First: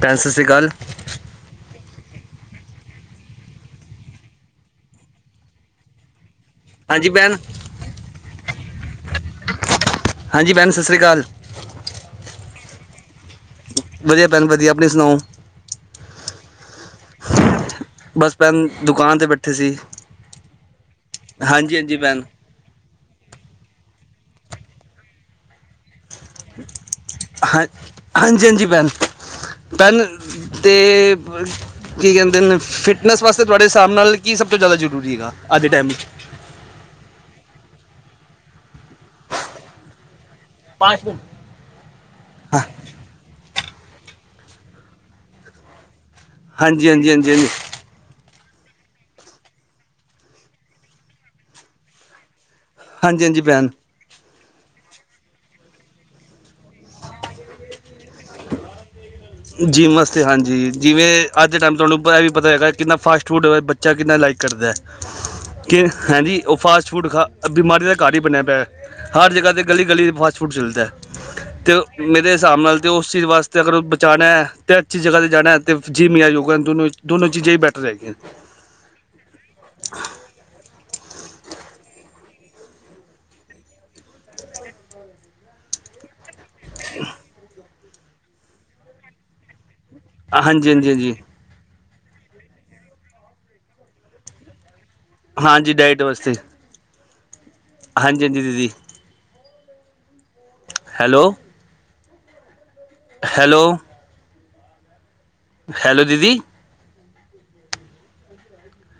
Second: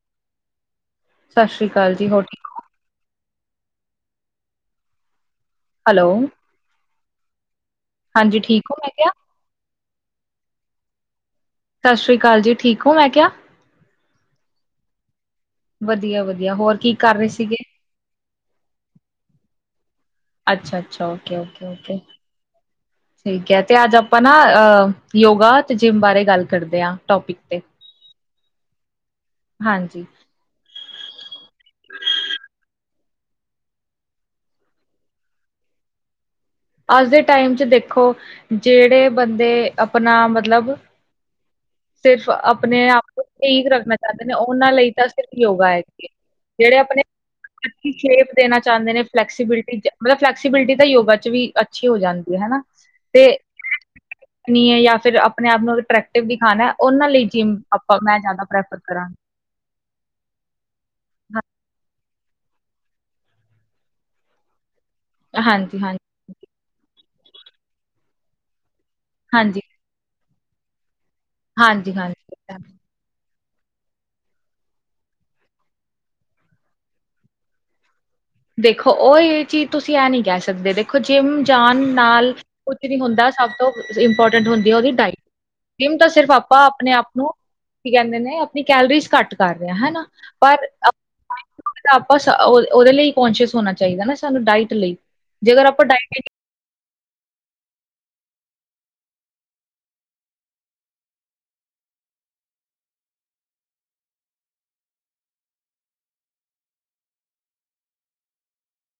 ਭੈਣ, ਸਤਿ ਸ੍ਰੀ ਅਕਾਲ। ਸਤਿ ਸ਼੍ਰੀ ਅਕਾਲ ਜੀ। ਹੋਰ, ਠੀ ਹੈਲੋ। ਹਾਂਜੀ ਭੈਣ, ਹਾਂਜੀ ਠੀਕ ਹੋ ਮੈਂ ਕਿਹਾ ਹਾਂਜੀ ਭੈਨ, ਸਤਿ ਸ਼੍ਰੀ ਅਕਾਲ। ਸਤਿ ਸ਼੍ਰੀ ਅਕਾਲ ਜੀ। ਠੀਕ ਹੋ, ਮੈਂ ਕਿਆ? ਵਧੀਆ ਭੈਨ ਵਧੀਆ। ਆਪਣੀ ਸੁਣਾਓ? ਵਧੀਆ-ਵਧੀਆ ਹੋਰ ਕੀ, ਕਰ ਰਹੇ ਸੀਗੇ? ਭੈਨ, ਦੁਕਾਨ ਤੇ ਬੈਠੇ ਸੀ। ਅੱਛਾ-ਅੱਛਾ, ਓਕੇ-ਓਕੇ, ਹਾਂਜੀ ਹਾਂਜੀ ਓਕੇ। ਭੈਣ ਠੀਕ ਹੈ, ਤੇ ਅੱਜ ਆਪਾਂ ਨਾ, ਅਹ ਯੋਗਾ ਤੇ ਜਿੰਮ ਬਾਰੇ ਗੱਲ ਕਰਦੇ ਹਾਂ। ਟੋਪਿਕ ਤੇ ਹਾਂ, ਹਾਂਜੀ-ਹਾਂਜੀ ਭੈਨ, ਭੈਨ ਹਾਂਜੀ ਤੇ ਕੀ ਕਹਿੰਦੇ ਨੇ, ਫਿਟਨੈਸ ਵਾਸਤੇ ਤੁਹਾਡੇ ਹਿਸਾਬ ਨਾਲ ਕੀ ਸਭ ਤੋਂ ਜ਼ਿਆਦਾ ਜ਼ਰੂਰੀ ਹੈਗਾ, ਅੱਜ ਦੇ ਟਾਈਮ ਵਿੱਚ। ਅੱਜ ਦੇ ਟਾਈਮ 'ਚ ਦੇਖੋ, ਜਿਹੜੇ ਬੰਦੇ ਆਪਣਾ ਮਤਲਬ ਆਸ [unintelligible] ਸਿਰਫ ਆਪਣੇ ਆਪ ਨੂੰ ਠੀਕ ਰੱਖਣਾ ਚਾਹੁੰਦੇ ਨੇ, ਉਹਨਾਂ ਲਈ ਤਾਂ ਸਿਰਫ ਯੋਗਾ ਹੈ। ਜਿਹੜੇ ਹਾਂਜੀ- ਆਪਣੇ ਹਾਂਜੀ-ਹਾਂਜੀ-ਹਾਂਜੀ। ਸ਼ੇਪ ਦੇਣਾ ਚਾਂਦੇ ਨੇ, ਫਲੈਕਸੀਬਿਲਟੀ ਮਤਲਬ, ਫਲੈਕਸੀਬਿਲਿਟੀ ਤਾਂ ਯੋਗਾ 'ਚ ਵੀ ਅੱਛੀ ਹੋ ਜਾਂਦੀ ਹੈ, ਹਨਾ। ਹਾਂਜੀ-ਹਾਂਜੀ, ਭੈਨ। ਨੀ ਆ, ਯਾ ਫਿਰ ਆਪਣੇ ਆਪ ਨੂੰ ਅਟਰੈਕਟਿਵ ਦਿਖਾਣਾ ਉਹਨਾਂ ਲਈ ਜਿੰਮ ਆਪਾਂ ਮੈਂ, ਜ਼ਿਆਦਾ ਪ੍ਰੈਫਰ ਕਰਾਂਗੀ। ਜਿੰਮ ਵਸਤੇ ਹਾਂਜੀ, ਜਿਵੇਂ ਹਾਂ, ਅੱਜ ਦੇ ਟਾਈਮ ਤੁਹਾਨੂੰ ਐ ਵੀ ਪਤਾ ਹੈਗਾ, ਕਿੰਨਾ ਫਾਸਟ-ਫੂਡ ਵੇ ਬੱਚ ਬੱਚਾ ਕਿੰਨਾ ਲਾਈਕ ਕਰਦਾ। ਕਿ ਹਾਂਜੀ, ਉਹ ਫਾਸਟ-ਫੂਡ ਖਾ, ਬਿਮਾਰੀ ਦਾ ਘਰ ਹੀ ਬਣਿਆ ਪਿਆ। ਹਾਂਜੀ, ਗਲੀ- ਗਲੀ'ਚ ਫਾਸਟਫੂਡ ਚਲਦਾ ਤੇ, ਹਾਂਜੀ, ਮੇਰੇ ਹਿਸਾਬ ਹਾਂਜੀ। ਨਾਲ ਅਤੇ ਉਸ ਚੀਜ਼ ਵਾਸਤੇ ਅਗਰ ਉਹ ਬਚਾਣਾ, ਅਤੇ ਅੱਛੀ ਜਗਾ 'ਤੇ ਜਾਣਾ ਅਤੇ ਜਿਮ, ਯਾਂ ਯੋਗਾ ਤੁਹਾਨੂੰ ਦੋਨੋ ਚੀਜ਼ਾਂ ਹੀ ਬੈਟਰ ਹੈਗੀਆ ਨੇ। ਦੇਖੋ, ਉਹ ਇਹ ਚੀਜ਼ ਤੁਸੀਂ ਇਹ ਨਹੀਂ ਕਹਿ ਸਕਦੇ, ਦੇਖੋ ਜਿੰਮ ਜਾਣ ਨਾਲ ਕੁਛ ਨੀ ਹੁੰਦਾ, ਸਭ ਤੋਂ ਇੰਪੋਰਟੈਂਟ ਹੁੰਦੀ ਆ, ਉਹਦੀ ਡਾਇਟ। ਜਿੰਮ ਤਾਂ ਸਿਰਫ ਆਪ ਆਪਾਂ ਆਪਣੇ ਆਪ ਨੂੰ, ਕੀ ਕਹਿੰਦੇ ਨੇ ਆਪਣੀ ਕੈਲਰੀਜ਼ ਘੱਟ ਕਰ ਰਹੇ ਹਾਂ, ਹਨਾ। ਪਰ ਹਾਂਜੀ ਹਾਂਜੀ ਹਾਂਜੀ ਆਪਾਂ ਉਹਦੇ ਲਈ ਕੋਂਸ਼ੀਅਸ ਹੋਣਾ ਚਾਹੀਦਾ ਨਾ, ਸਾਨੂੰ ਡਾਇਟ ਲਈ। ਜੇਕਰ ਹਾਂਜੀ, ਆਪਾਂ ਡਾਇਟ ਵਾਸਤੇ। ਹਾਂਜੀ-ਹਾਂਜੀ, ਦੀਦੀ। ਹੈਲੋ। ਹੈਲੋ। ਹੈਲੋ ਦੀਦੀ।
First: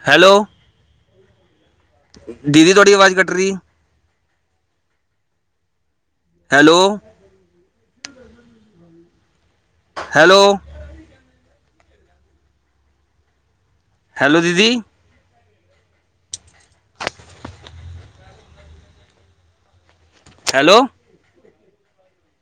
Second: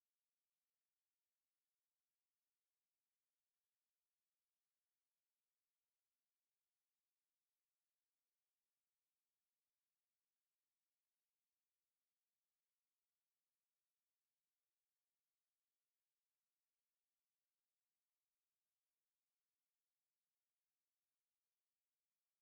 ਹੈਲੋ। ਦੀਦੀ, ਤੁਹਾਡੀ ਆਵਾਜ਼ ਕੱਟ ਰਹੀ। ਹੈਲੋ। ਹੈਲੋ! ਹੈਲੋ, ਦੀਦੀ। ਹੈਲੋ!